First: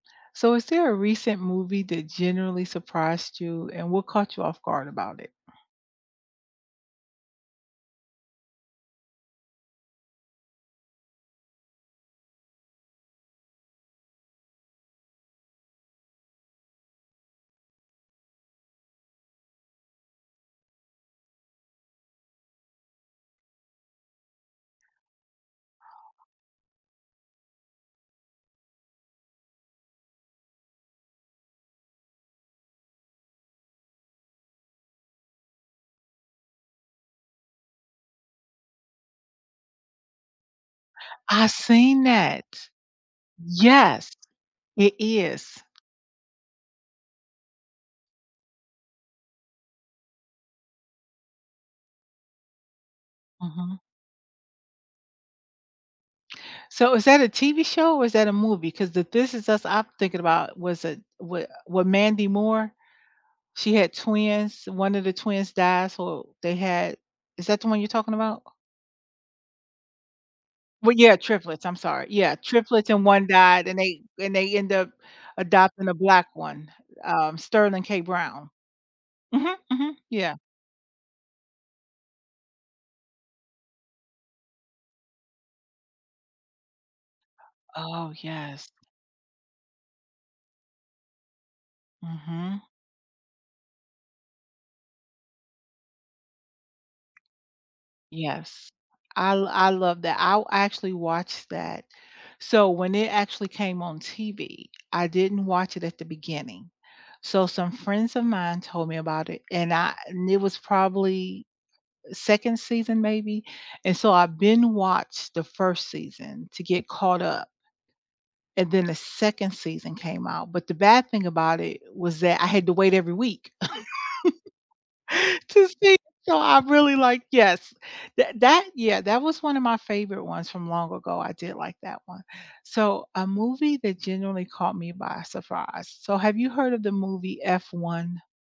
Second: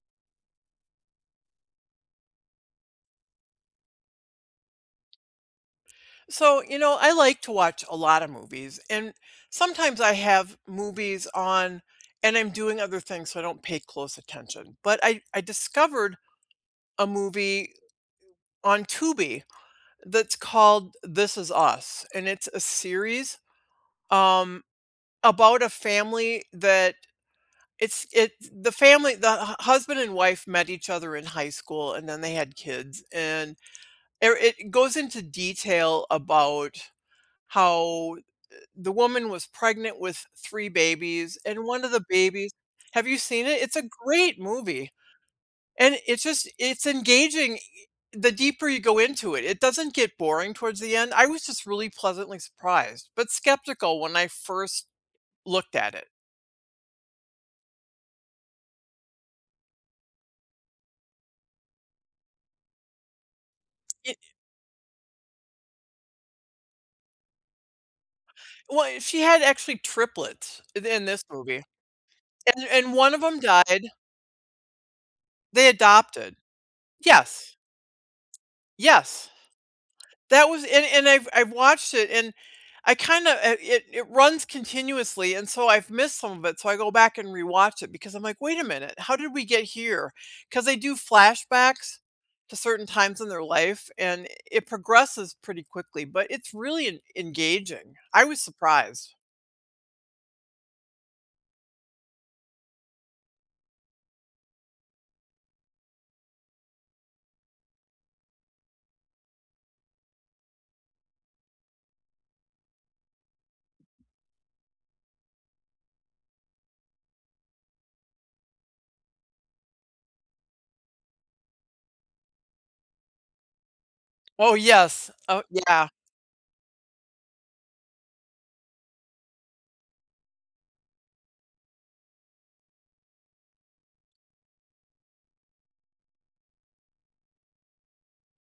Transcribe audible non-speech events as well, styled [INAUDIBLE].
So, is there a recent movie that generally surprised you, and what caught you off guard about it? So, you know, I like to watch a lot of movies, and sometimes I have movies on and I'm doing other things, so I don't pay close attention, but I I discovered a movie on Tubi that's called "This Is Us", and it's a series, um, about a family that it's it's the family the hu husband and wife met each other in high school and then they had kids, and, er it goes into detail about how the woman was pregnant with 3 babies, I and 1 of the seen that. babies have you seen it? It's a Yes, great movie. it is. And it's just it's engaging, the deeper you go into it, it doesn't get boring towards the end, I was just really pleasantly surprised, but Mhm. skeptical when I first looked at it. So, is that a TV show or is that a movie? 'Cause the "This Is Us" I'm thinking about was a wa wa Mandy Moore she had It i twins, 1 of the twins died so they had is that the one you're talking about? Well, she had actually triplets in Well, in yeah, this movie, triplets, I'm sorry. Yeah, and triplets and and 1 of 1 them died and died. they and they end up They adopting a adopted. black one, um, Yes. Sterling K. Brown. Yes. Mhm, mhm, yeah. That was and and I've I've watched it, and I kinda a it it runs continuously and so I've missed some of it, so I go back and rewatch it Oh, because I'm like, "Wait a yes. minute. How did we get here?" 'Cause they do flashbacks to Mhm. certain times in their life, and it progresses pretty quickly, but it's really en engaging. I was Yes. surprised. I lo I love that I actually watched that. So, when it actually came on TV, I didn't watch it at the beginning, so, some friends of mine told me about it and I and it was probably, 2nd season, maybe, and so I've been watched the 1st season to get caught up and then the 2nd season came out, but the bad thing about it was that I had to wait every week [LAUGHS] Oh, yes. Oh to yeah. see so I really like yes, that that yeah, that was one of my favorite ones from long ago, I did like that one. So, a movie that genuinely caught me by surprise, so have you heard of the movie F1?